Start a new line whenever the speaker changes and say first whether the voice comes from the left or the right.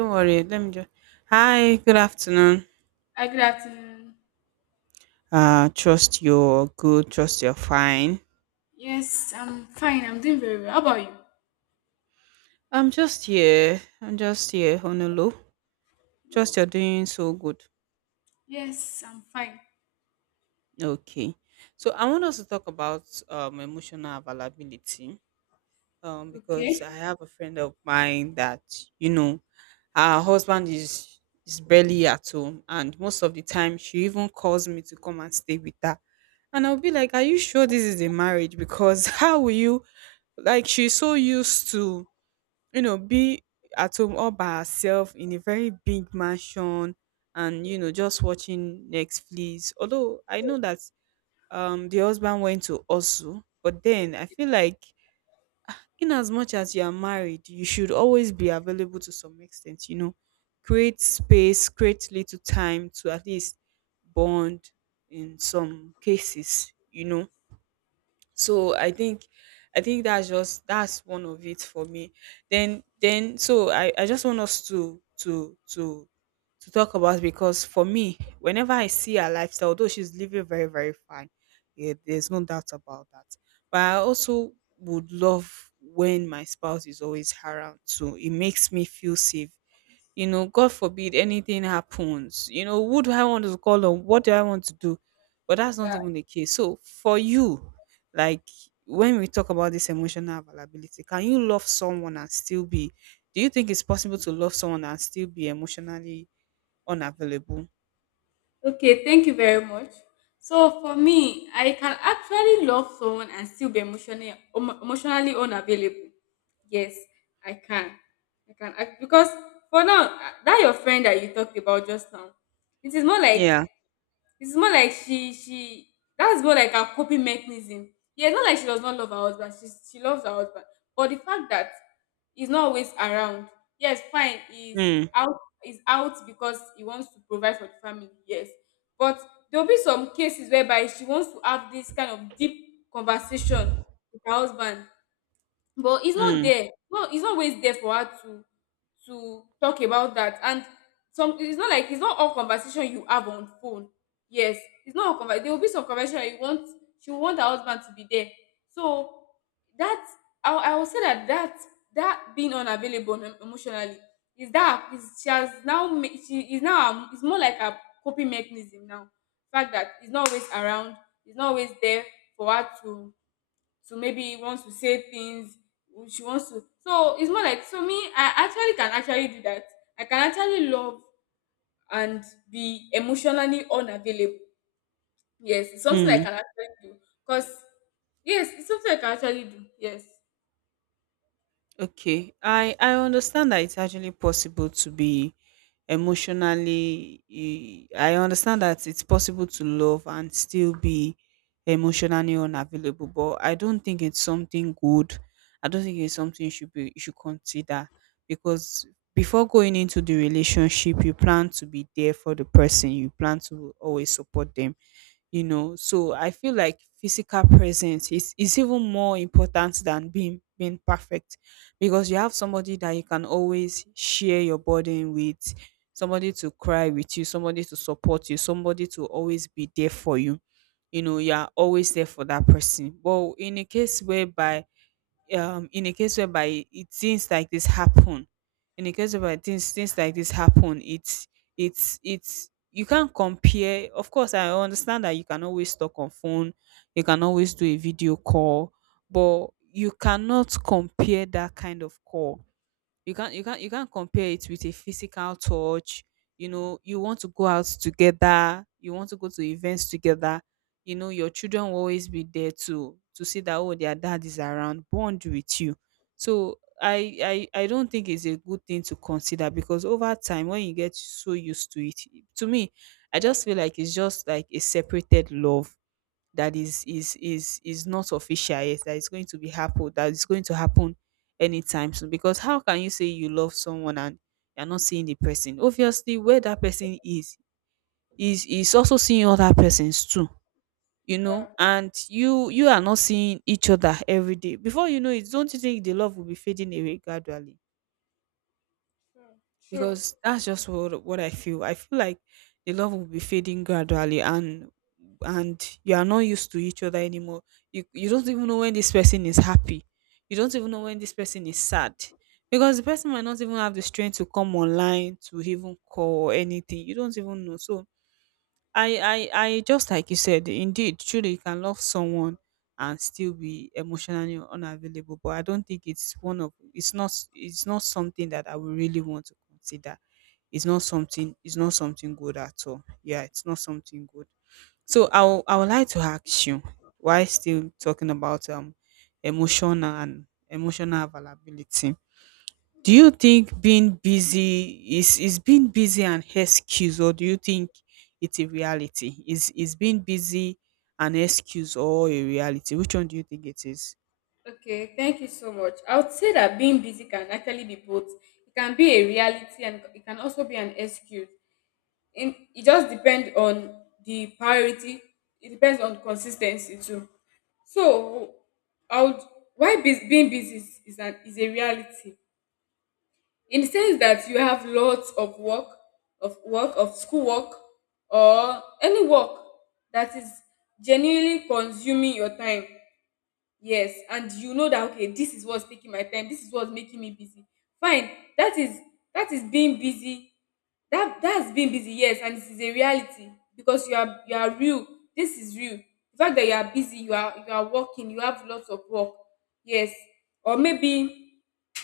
right: Don't worry. Let me just. Hi. Good afternoon.
left: Hi, good afternoon.
right: Trust you're good. Trust you're fine.
left: Yes, I'm fine. I'm doing very well. How about you?
right: I'm just here. I'm just here. Honolulu.
left: Oh,
right: Trust you're doing so good.
left: yes, I'm fine.
right: Okay. So I want us to talk about emotional availability. Because I
left: Okay.
right: have a friend of mine that you know, her husband is barely at home, and most of the time she even calls me to come and stay with her. And I'll be like, are you sure this is a marriage? Because how will you? Like, she's so used to be at home all by herself in a very big mansion, and just watching Netflix. Although I know that the husband went to also, but then I feel like, in as much as you are married, you should always be available to some extent. Create space, create little time to at least bond in some cases. So I think, that's just that's one of it for me. Then then so I just want us to talk about, because for me, whenever I see her lifestyle, although she's living very very fine, yeah, there's no doubt about that, but I also would love when my spouse is always around too. It makes me feel safe. God forbid anything happens. Who do I want to call on? What do I want to do? But that's not
left: Yeah.
right: even the case. So for you, like, when we talk about this emotional availability, can you love someone and still be do you think it's possible to love someone and still be emotionally unavailable?
left: Okay, thank you very much. So for me, I can actually love someone and still be emotionally unavailable. Yes, I can. I can act because for now, that your friend that you talked about just now, it is more like.
right: Yeah.
left: It's more like she, that's more like her coping mechanism. Yeah, it's not like she does not love her husband. She loves her husband, but the fact that he's not always around. Yes, fine,
right: Mm.
left: he's out because he wants to provide for the family. Yes, but there will be some cases whereby she wants to have this kind of deep conversation with her husband, but it's not
right: Mm.
left: there. No, it's not always there for her to talk about that. And some, it's not like it's not all conversation you have on phone. Yes, it's not all conversation. There will be some conversation that you want, she will want her husband to be there. So that I will say that being emotionally is that is she has she is now it's more like a coping mechanism now. Fact that it's not always around, it's not always there for her to maybe want to say things she wants to. So it's more like, so me, I actually can actually do that. I can actually love and be emotionally unavailable. Yes, it's something I
right: Mm.
left: can actually do. Because yes, it's something I can actually do. Yes.
right: Okay, I understand that it's actually possible to be emotionally, I understand that it's possible to love and still be emotionally unavailable, but I don't think it's something good. I don't think it's something you should consider, because before going into the relationship, you plan to be there for the person. You plan to always support them. So I feel like physical presence is even more important than being perfect, because you have somebody that you can always share your burden with, somebody to cry with you, somebody to support you, somebody to always be there for you. You know You are always there for that person, but in a case whereby, in a case whereby, it things like this happen. In a case whereby things like this happen, it's you can't compare. Of course, I understand that you can always talk on phone, you can always do a video call, but you cannot compare that kind of call. You can't compare it with a physical touch. You want to go out together, you want to go to events together. Your children will always be there to see that, oh, their dad is around, bond with you. So I don't think it's a good thing to consider, because over time when you get so used to it, to me, I just feel like it's just like a separated love that is not official yet, that is going to be happen, that is going to happen anytime soon. Because how can you say you love someone and you're not seeing the person? Obviously, where that person is, also seeing other persons too. you
left: Yes.
right: know
left: Yeah.
right: and you are not seeing each other every day. Before you know it, don't you think the love will be fading away gradually,
left: True. True.
right: because that's just what I feel. I feel like the love will be fading gradually, and you are not used to each other anymore. You don't even know when this person is happy. You don't even know when this person is sad, because the person might not even have the strength to come online to even call or anything. You don't even know. So I just, like you said, indeed, truly you can love someone and still be emotionally unavailable. But I don't think it's one of it's not something that I would really want to consider. It's not something good at all. Yeah, it's not something good. So I would like to ask you, why, still talking about emotional availability, do
left: Yeah.
right: you think being busy is being busy an excuse, or do you think it's a reality? Is being busy an excuse or a reality? Which one do you think it is?
left: Okay, thank you so much. I would say that being busy can actually be both. It can be a reality and it can also be an excuse. In it just depend on the priority, it depends on consis ten cy too. So I would, why bus being busy is an is a reality, in the sense that you have lots of work, of work, of school work, or any work that is genuinely consuming your time. Yes, and you know that okay, this is what's taking my time, this is what's making me busy. Fine, that is that is being busy. That's being busy, yes, and it is a reality because you are real. This is real. The fact that you are busy, you are working, you have lots of work. Yes. Or maybe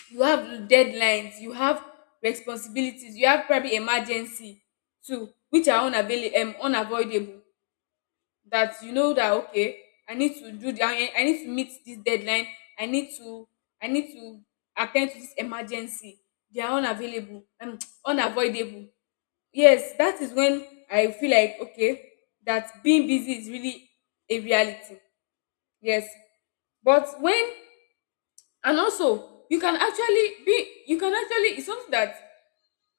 left: you have deadlines, you have responsibilities, you have probably emergency too, which are unavailable unavoidable. That you know that okay, I need to meet this deadline, i need to I need to attend to this emergency. They are unavailable unavoidable. Yes, that is when I feel like okay, that being busy is really a reality. Yes. But when, and also you can actually be, you can actually, it's something that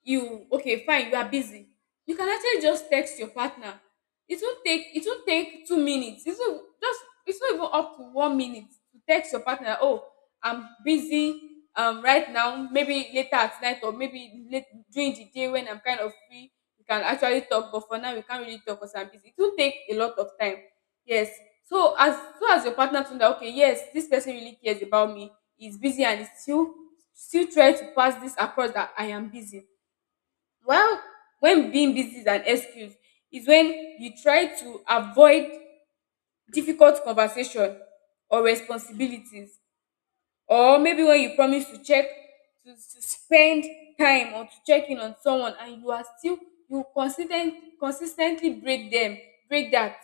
left: you, okay, fine, you are busy, you can actually just text your partner. It won't take 2 minutes, it will just, it's not even up to 1 minute, to text your partner, oh, I'm busy right now, maybe later at night, or maybe late during the day when I'm kind of free we can actually talk, but for now we can't really talk because I'm busy, it will take a lot of time. Yes. So as, so as your partner to know okay, yes, this person really cares about me, he's busy and he's still try to pass this across that I am busy. Well, when being busy is an excuse is when you try to avoid difficult conversation or responsibilities, or maybe when you promise to check, to spend time, or to check in on someone and you are still, you consistently break them, break that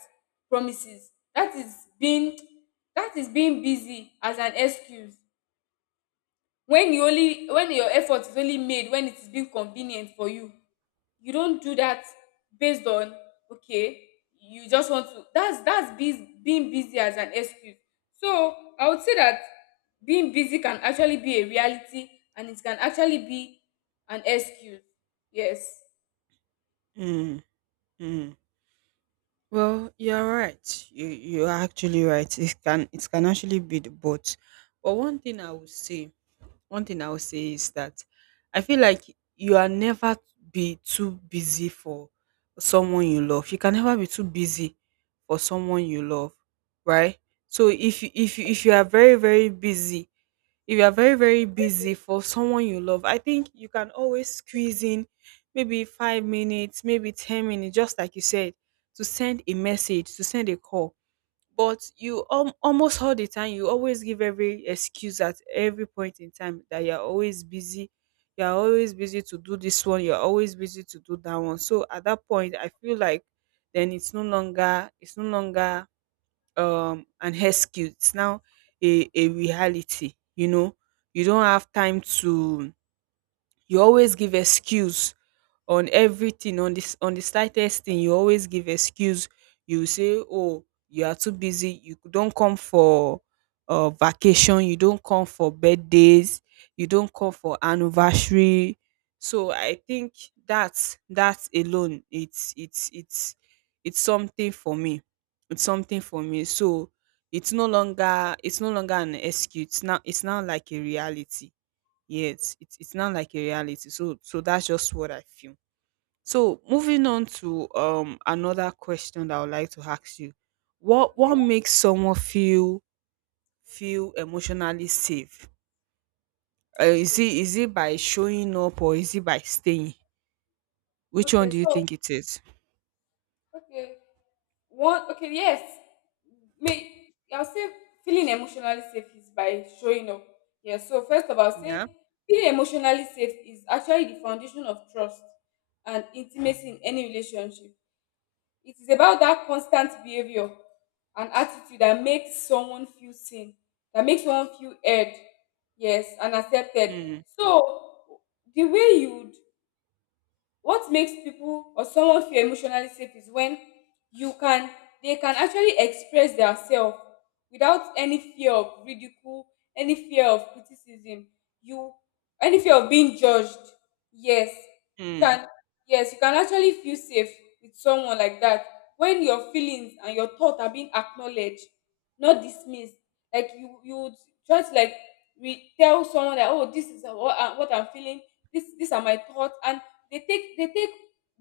left: promises. That is being, that is being busy as an excuse. When you only, when your effort is only made when it is being convenient for you, you don't do that based on okay, you just want to, that's being busy as an excuse. So I would say that being busy can actually be a reality, and it can actually be an excuse. Yes.
right: Mm, mm. Well, you're right. You're actually right. It can actually be the both. But one thing I would say, is that I feel like you are never be too busy for someone you love. You can never be too busy for someone you love, right? So if you are very very busy, if you are very very busy for someone you love, I think you can always squeeze in maybe 5 minutes, maybe 10 minutes, just like you said, to send a message, to send a call. But you, almost all the time, you always give every excuse at every point in time that you're always busy. You're always busy to do this one. You're always busy to do that one. So at that point, I feel like then it's no longer an excuse. It's now a reality. You know, you don't have time to You always give excuse on everything, on this, on the slightest thing. You always give excuse. You say, oh, you are too busy. You don't come for vacation, you don't come for birthdays, you don't come for anniversary. So I think that's, that alone, it's something for me, so it's no longer, an excuse now. It's now like a reality. Yes, it's not like a reality. So that's just what I feel. So moving on to another question that I would like to ask you.
left: okay
right: What makes someone feel, emotionally safe?
left: okay
right: Is it by showing up, or is it by staying? Which one
left: okay
right: do you
left: so
right: think it is?
left: okay One okay, yes. May I'll say feeling emotionally safe is by showing up. Yeah. So first of all, I'll say
right: Yeah.
left: feeling emotionally safe is actually the foundation of trust and intimacy in any relationship. It is about that constant behavior and attitude that makes someone feel seen, that makes someone feel heard, yes, and accepted.
right: Mm,
left: So the way you would, what makes people or someone feel emotionally safe is when you can, they can actually express themselves without any fear of ridicule, any fear of criticism, you any fear of being judged. Yes, you
right: mm,
left: can yes, you can actually feel safe with someone like that. When your feelings and your thoughts are being acknowledged, not dismissed, like you would try to like tell someone that oh, this is what what I'm feeling, this these are my thoughts, and they take they take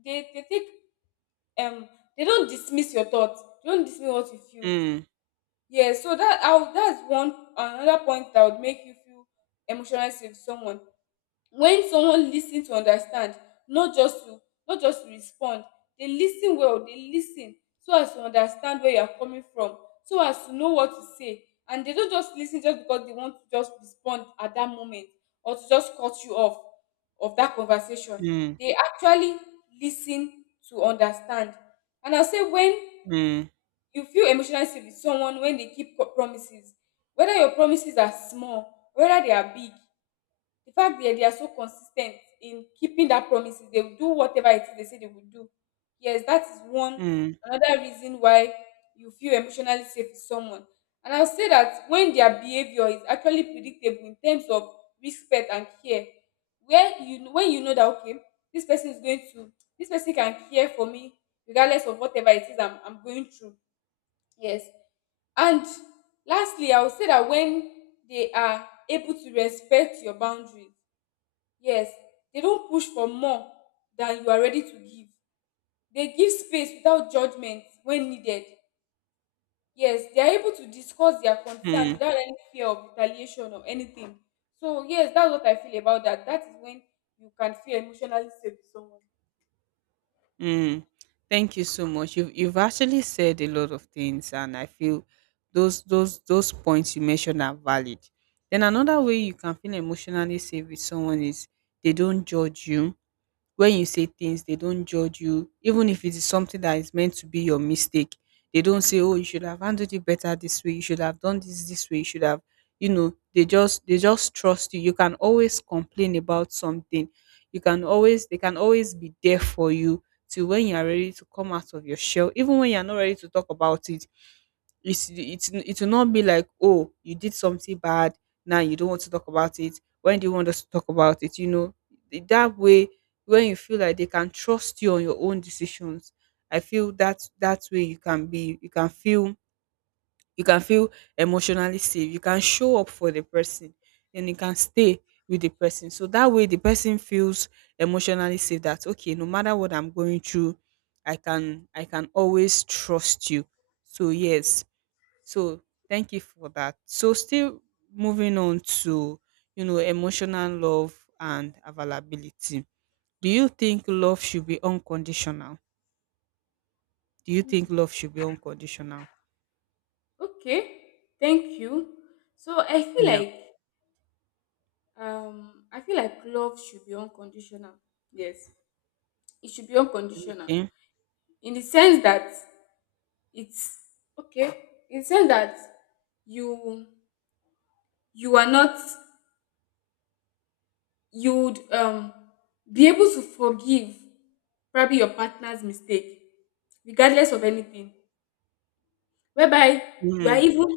left: they they take um they don't dismiss your thoughts, they don't dismiss what you feel.
right: mm,
left: Yeah, so that I would, that's one another point that would make you feel emotionally safe with someone. When someone lis ten to understand, not just to respond. Dey lis ten well, dey lis ten so as to understand where you are coming from, so as to know what to say. And they no just lis ten just because they want to just respond at that moment, or to just cut you off of that conversation.
right: mm,
left: They actually lis ten to understand. And I say when
right: mm,
left: you feel emotionally safe with someone, when they keep promises, whether your promises are small, whether they are big, the fact that they are so consistent in keeping that promises, they will do whatever it is they say they will do. Yes, that is one
right: mm,
left: another reason why you feel emotionally safe with someone. And I'll say that when their behavior is actually predictable in terms of respect and care, where you, when you know that okay, this person is going to this person can care for me, regardless of whatever it is I'm going through. Yes. And lastly I would say that when they are able to respect your boundaries. Yes, they don't push for more than you are ready to give. They give space without judgment when needed. Yes, they are able to discuss their concern
right: mm.
left: without any fear of retaliation or anything. So, yes, that's what I feel about that. That is when you can feel emotionally safe with someone.
right: Mm, thank you so much. You've actually said a lot of things, and I feel those points you mentioned are valid. Then another way you can feel emotionally safe with someone is, they don't judge you when you say things. They don't judge you even if it is something that is meant to be your mistake. They don't say, oh, you should have handled it better this way, you should have done this way, you should have you know they just, trust you. You can always complain about something, you can always they can always be there for you till when you are ready to come out of your shell. Even when you are not ready to talk about it, it's it will not be like, oh, you did something bad, now you don't want to talk about it. When do you want us to talk about it? That way, when you feel like they can trust you on your own decisions, I feel that that way you can be you can feel emotionally safe. You can show up for the person and you can stay with the person, so that way the person feels emotionally safe, that okay, no matter what I'm going through, I can always trust you. So yes, so thank you for that. So still moving on to emotional love and availability, do you think love should be unconditional? Do you think
left: Hmm.
right: love should be unconditional?
left: Okay, thank you. So
right: Yeah.
left: I feel like love should be unconditional. Yes, it should be unconditional,
right: Okay.
left: in the sense that it's, okay, it says that you you are not, you would be able to forgive probably your partner's mistake regardless of anything. Whereby you are
right: Mm,
left: even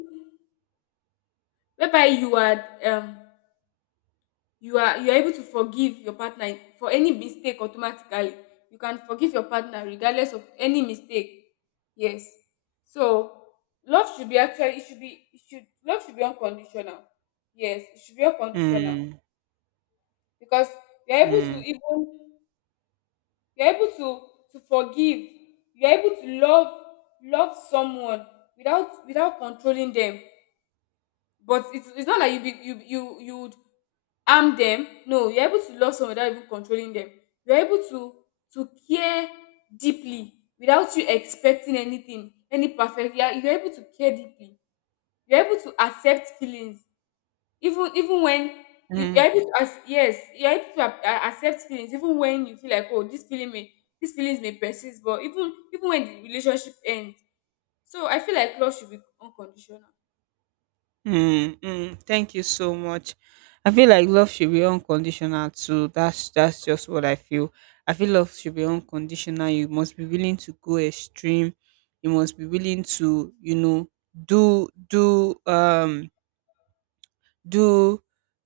left: whereby you are you are able to forgive your partner for any mistake automatically, you can forgive your partner regardless of any mistake. Yes. So love should be, actually it should be, it should, love should be unconditional. Yes, it should be unconditional,
right: mm,
left: because you're able to
right: mm,
left: even you're able to forgive, you're able to love someone without controlling them. But it's not like you be, you would harm them, no, you're able to love someone without even controlling them. You're able to care deeply without you expecting anything, any perfect, you're able to care deeply, you're able to accept feelings, even even when
right: mm,
left: you're able to, as yes, you're able to accept feelings even when you feel like oh, this feeling may, these feelings may persist, but even even when the relationship ends. So I feel like love should be unconditional.
right: mm, mm. Thank you so much. I feel like love should be unconditional too. That's, just what I feel. I feel love should be unconditional. You must be willing to go extreme. You must be willing to, you know, do do do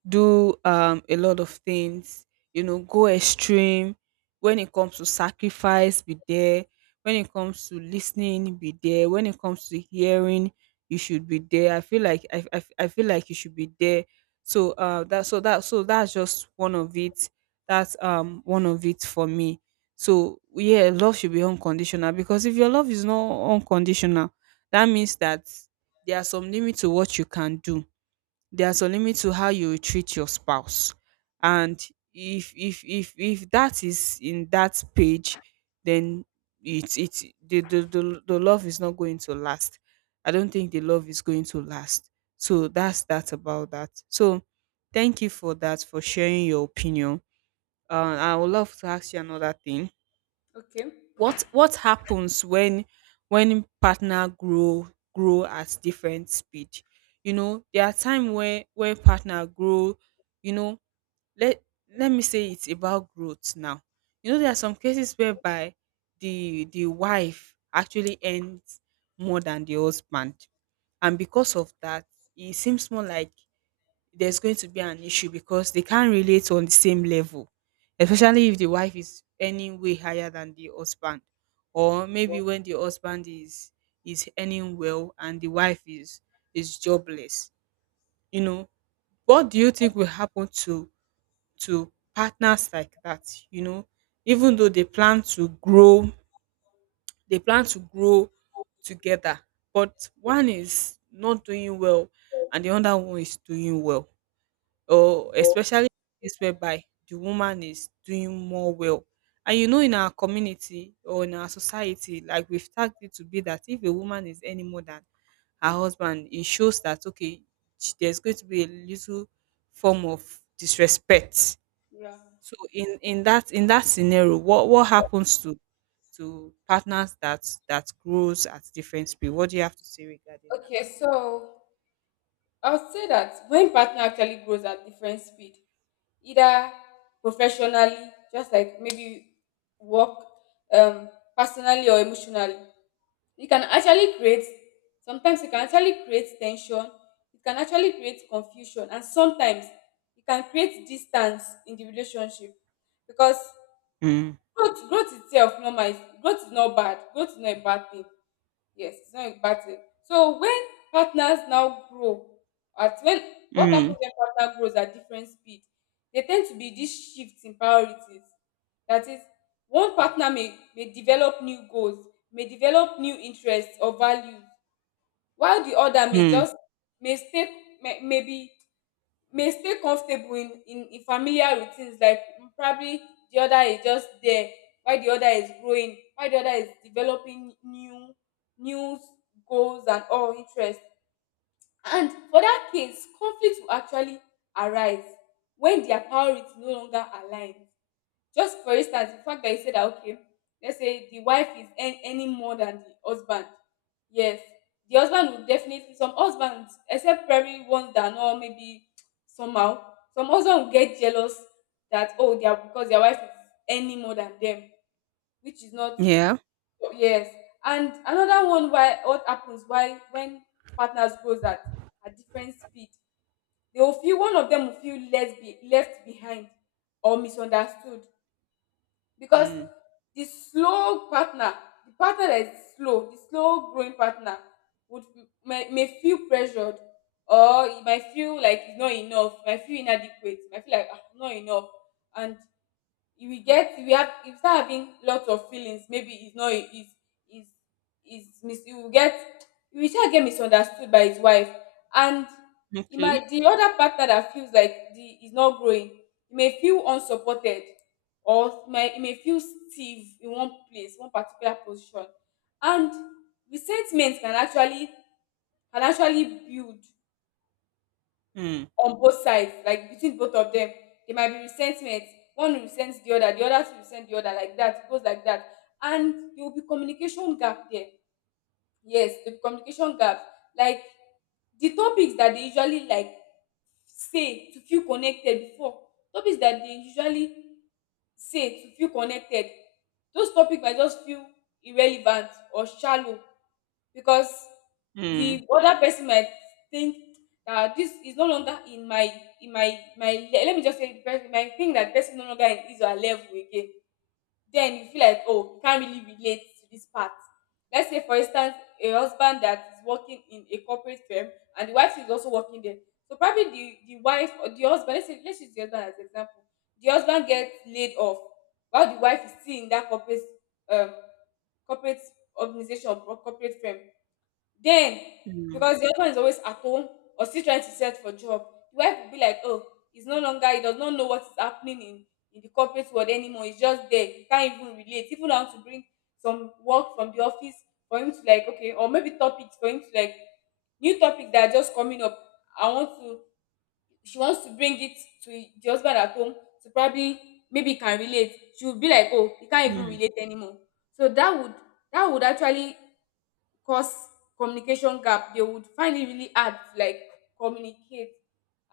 right: do a lot of things. Go extreme. When it comes to sacrifice, be there. When it comes to listening, be there. When it comes to hearing, you should be there. I feel like you should be there. So that so that so that's just one of it. That's, one of it for me. So yeah, love should be unconditional, because if your love is not unconditional, that means that there are some limits to what you can do. There's a limit to how you treat your spouse. And if that is in that page, then it's the love is not going to last. I don't think the love is going to last. So that's that about that. So thank you for that for sharing your opinion. I would love to ask you another thing.
left: Okay.
right: What happens when partner grow grow at different speed? You know, there are time where partner grow, you know, let let me say it's about growth now. You know, there are some cases whereby the wife actually earns more than the husband, and because of that, it seems more like there's going to be an issue because they can't relate on the same level, especially if the wife is earning way higher than the husband, or maybe when the husband is earning well and the wife is jobless. You know, what do you think will happen to partners like that? You know, even though they plan to grow, they plan to grow together, but one is not doing well and the other one is doing well, or especially case whereby the woman is doing more well. And you know, in our community or in our society, like we've tagged it to be that if a woman is any more than her husband, it shows that, okay, there's going to be a little form of disrespect.
left: Yeah.
right: So in that scenario, what happens to partners that that grows at different speed? What do you have to say regarding that?
left: Okay, so I would say that when partner actually grows at different speed, either professionally, just like maybe work, um personally or emotionally, it can actually create, sometimes it can actually create ten sion, it can actually create confusion, and sometimes it can create distance in the relationship. Because
right: Mm,
left: growth itself normal is, growth is not bad, growth is not a bad thing. Yes, it's not impacted. So when partners now grow, at when, what happens
right: mm,
left: when partner grows at different speed, there tend to be this shift in priorities. That is, one partner may develop new goals, may develop new interests or values, while the other may
right: mm.
left: just may stay may, maybe may stay comfortable in familiar routines like probably the other is just there while the other is growing, while the other is developing new goals and all interests. And for that case, conflict will actually arise when their priorities no longer align. Just for instance, the fact that you said that, okay, let's say the wife is earning more than the husband. Yes, the husband will definitely, some husbands, except probably ones that know, maybe somehow, some husband will get jealous that, oh, they are, because their wife is earning more than them, which is not,
right: Yeah.
left: yes. And another one, why, what happens why when partners grows at different speed, they will feel, one of them will feel less left behind or misunderstood because
right: Mm.
left: the slow partner, the partner that is slow, the slow growing partner would may feel pressured, or he might feel like he's not enough, might feel inadequate, might feel like, "Ah, I'm not enough," and if we get if we have if we start having lots of feelings, maybe he's not he's he's he's mis- he will get, he will try get misunderstood by his wife. And he
right: Okay.
left: might, the other partner that feels like the he's not growing, he may feel unsupported, or he may feel stiff in one place, one particular position. And resentment can actually build
right: Mm.
left: on both sides, like between both of them. There might be resentment. One resents the other resents the other, like that. It goes like that. And there will be communication gap there. Yes, the communication gap. Like the topics that they usually like say to feel connected before, topics that they usually say to feel connected, those topics might just feel irrelevant or shallow because
right: Hmm,
left: the other person might think that this is no longer in my let me just say, the person might think that the person no longer is your level again, then you feel like, oh, you can't really relate to this part. Let's say for instance, a husband that is working in a corporate firm and the wife is also working there. So probably the wife or the husband, let's say let's use the husband as an example. The husband gets laid off while the wife is still in that corporate um corporate organization or corporate firm. Then,
right: hmm,
left: because the husband is always at home or still trying to search for job, the wife will be like, oh, he's no longer, he does not know what is happening in the corporate world anymore. He's just there. He can't even relate. Even how to bring some work from the office for him to like, okay, or maybe topics for him to like, new topics that are just coming up. I want to, she wants to bring it to the husband at home to probably, maybe he can relate. She would be like, oh, he can't even
right: hmm,
left: relate anymore. So that would, that would actually cause communication gap. They would find it really hard to like communicate,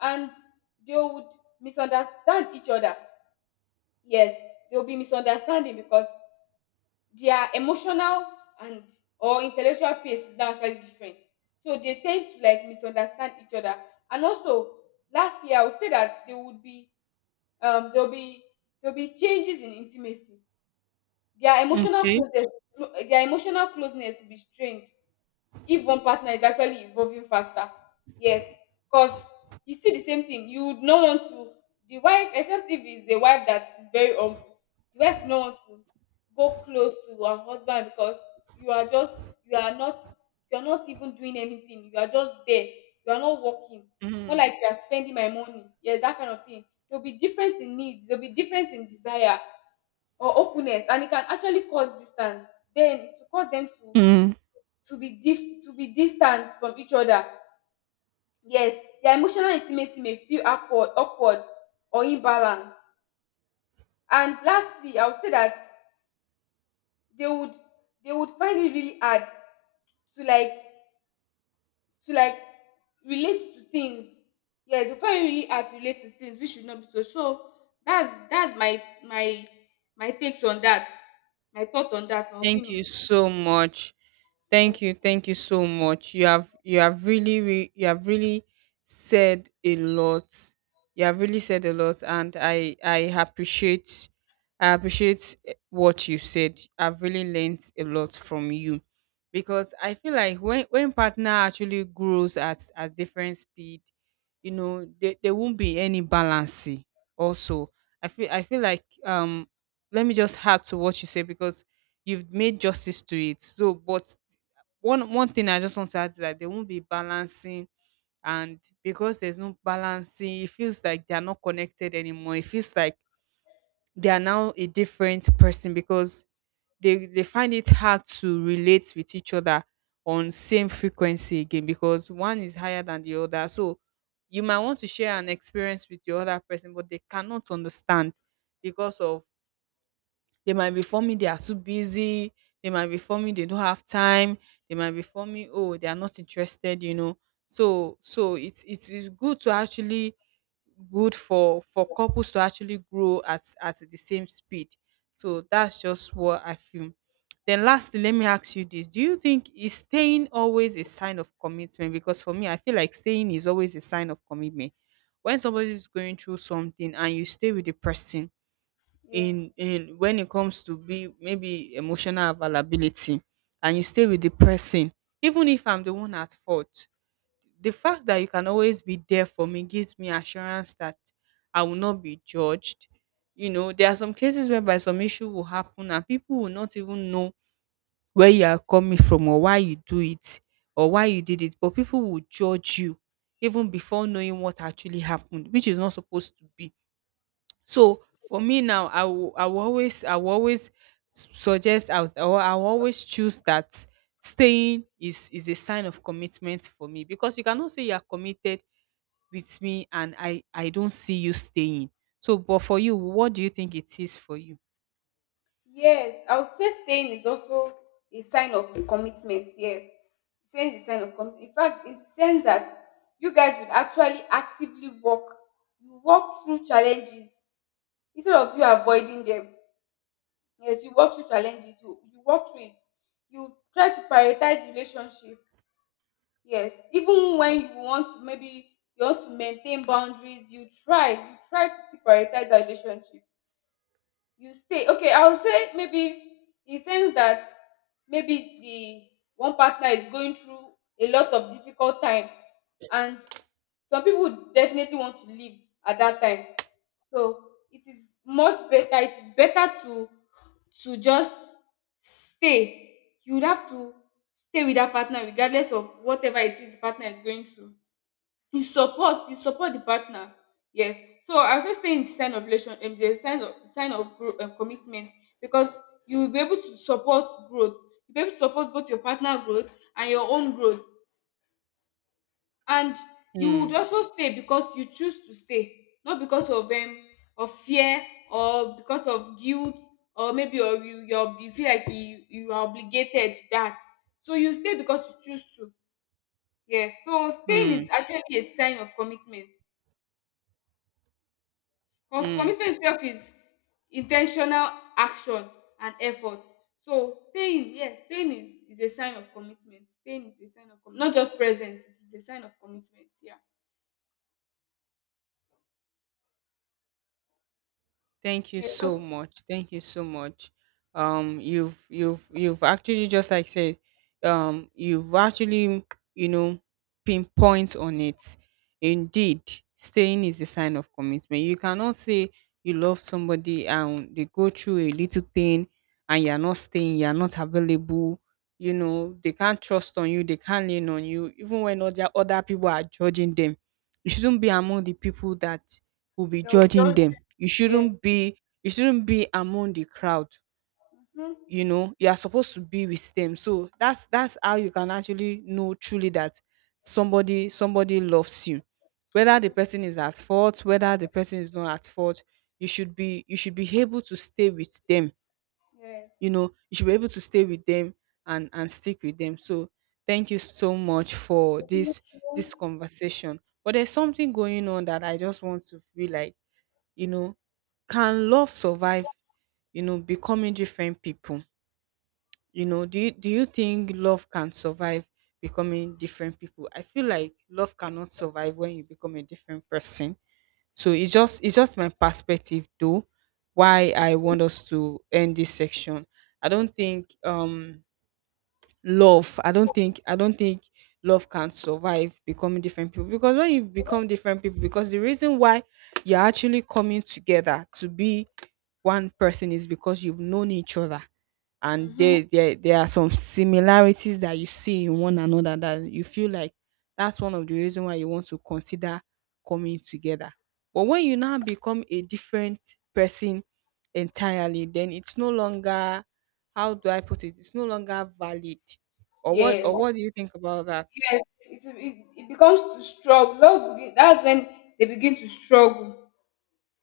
left: and they would misunderstand each other. Yes, there will be misunderstanding because their emotional and or intellectual pace is now actually different, so they tend to like misunderstand each other. And also lastly, I would say that there would be there will be, there will be changes in intimacy. Their emotional
right: Okay.
left: closeness, their emotional closeness will be strained if one partner is actually evolving faster. Yes, because it's still the same thing. You would not want to, the wife, except if it's a wife that is very humble, the wife would not want to go close to her husband because you are just, you are not, you are not even doing anything. You are just there. You are not working. More
right: hmm,
left: like you are spending my money. Yeah, that kind of thing. There'll be difference in needs. There'll be difference in desire or openness, and it can actually cause distance. Then it will cause them to
right: hmm.
left: to be distant from each other. Yes, their emotional intimacy may feel awkward or imbalanced. And lastly, I would say that they would, they would find it really hard to like to like relate to things. Yes, they find it really hard to relate to things, which should not be so. So that's my my my takes on that, my thought on that, my
right: Thank
left: opinion.
right: you so much.
left: Yeah.
right: Thank you so much. You have really you have really said a lot. You have really said a lot, and I appreciate I appreciate what you said. I've really learned a lot from you because I feel like when partner actually grows at different speed, you know, there won't be any balance. Also, I feel like let me just add to what you say because you've made justice to it. So, but one one thing I just want to add is that they won't be balancing, and because there's no balancing, it feels like they are not connected anymore. It feels like they are now a different person because they find it hard to relate with each other on same frequency again because one is higher than the other. So you might want to share an experience with your other person, but they cannot understand because of they might be forming they are too busy. They might be forming they don't have time. They might be forming oh they are not interested. You know, so so it's good to actually good for couples to actually grow at the same speed. So that's just what I feel. Then lastly, let me ask you this. Do you think is staying always a sign of commitment? Because for me, I feel like staying is always a sign of commitment. When somebody is going through something and you stay with the person,
left: Yes.
right: in when it comes to be maybe emotional availability and you stay with the person, even if I'm the one at fault, the fact that you can always be there for me gives me assurance that I will not be judged. You know, there are some cases whereby some issue will happen and people will not even know where you are coming from or why you do it or why you did it, but people will judge you even before knowing what actually happened, which is not supposed to be. So for me now, I will always suggest I will, I will I will always choose that staying is a sign of commitment for me because you cannot say you are committed with me and I don't see you staying. So, but for you, what do you think it is for you?
left: Yes, I would say staying is also a sign of commitment. Yes, staying is a sign of commitment. In fact, it sense that you guys would actually actively work. You work through challenges instead of you avoiding them. Yes, you work through challenges. You work through it. You try to prioritize relationship. Yes, even when you want to maybe you want to maintain boundaries, you try. You try to still prioritize that relationship. You stay, okay, I would say maybe he sense that maybe the one partner is going through a lot of difficult time, and some people definitely want to leave at that time. So it is much better, it is better to just stay. You would have to stay with that partner regardless of whatever it is the partner is going through. You support the partner. Yes, so I would say stay in the sign of relation the sign of gro commitment, because you will be able to support growth, you will be able to support both your partner growth and your own growth. And you would
right: Mm,
left: also stay because you choose to stay, not because of fear or because of guilt, or maybe or you feel like you are obligated to that. So you stay because you choose to. Yes, so staying
right: mm,
left: is actually a sign of commitment. Because
right: mm.
left: commitment itself is intentional action and effort. So staying, yes, staying is a sign of commitment. Staying is a sign of not just presence, it is a sign of commitment. Yeah.
right: Thank you
left: Yeah.
right: so
left: So
right: much. Thank you so much. You've you've actually just like said, you've actually you know pinpoint on it. Indeed, staying is a sign of commitment. You cannot say you love somebody and they go through a little thing and you're not staying, you're not available. You know they can't trust on you, they can't lean on you, even when other people are judging them. You shouldn't be among the people that will be
left: they will
right: judging
left: just
right: them.
left: yeah.
right: You shouldn't be among the crowd.
left: Mhm.
right: You know, you are supposed to be with them. So that's how you can actually know truly that somebody somebody loves you. Whether the
left: True.
right: person is at fault, whether the person is not at fault, you should be able to stay with them. You
left: Yes.
right: know, you should be able to stay with them and stick with them. So thank you so much for
left: Thank you.
right: this this conversation. But there's something going on that I just want to be like, you know, can love survive, you know, becoming different people? You know, do you think love can survive becoming different people? I feel like love cannot survive when you become a different person. So it's just my perspective though why I
left: Okay.
right: want us to end this section. I don't think love I don't think I don't think love can survive becoming different people because when you become different people because the reason why you're actually coming together to be one person is because you've known each other and
left: Mm-hmm.
right: there there are some similarities that you see in one another that you feel like that's one of the reason why you want to consider coming together, but when you now become a different person entirely, then it's no longer how do I put it? It's no longer valid.
left: Yes,
right: Or what do you think about that?
left: yes. It becomes to struggle. Love, that's when they begin to struggle.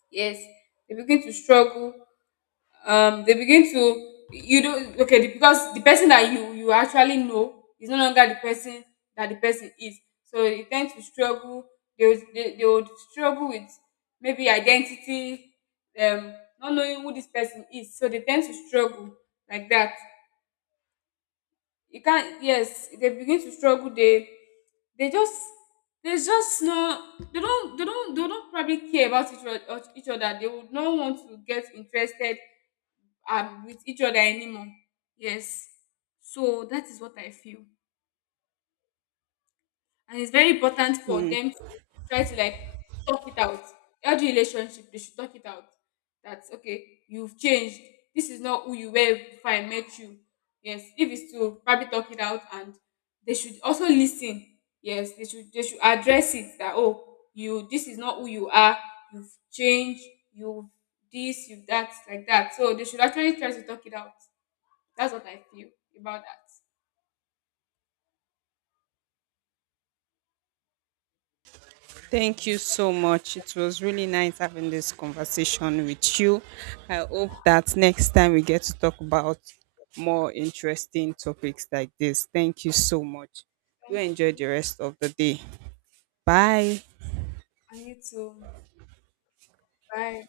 left: Yes, they begin to struggle, they begin to you do okay because the person that you actually know is no longer the person that the person is. So they tend to struggle. They would they would struggle with maybe identity, um not knowing who this person is, so they tend to struggle like that. You can't, yes, they begin to struggle. They they just there's just no, they don't probably care about each other. They would not want to get interested with each other anymore. Yes, so that is what I feel. And it's very important for them to try to like talk it out. Every relationship, they should talk it out. That's okay, you've changed, this is not who you were before I met you. Yes, if it's to probably talk it out, and they should also listen. Yes, they should, they should address it that, oh, you, this is not who you are, you've changed, you've this you've that like that. So they should actually try to talk it out. That's what I feel about that.
right: Thank you so much. It was really nice having this conversation with you. I hope that next time we get to talk about more interesting topics like this. Thank you so much. Do
left: Thank
right: enjoy
left: you.
right: the rest of the day. Bye.
left: And you too. Bye.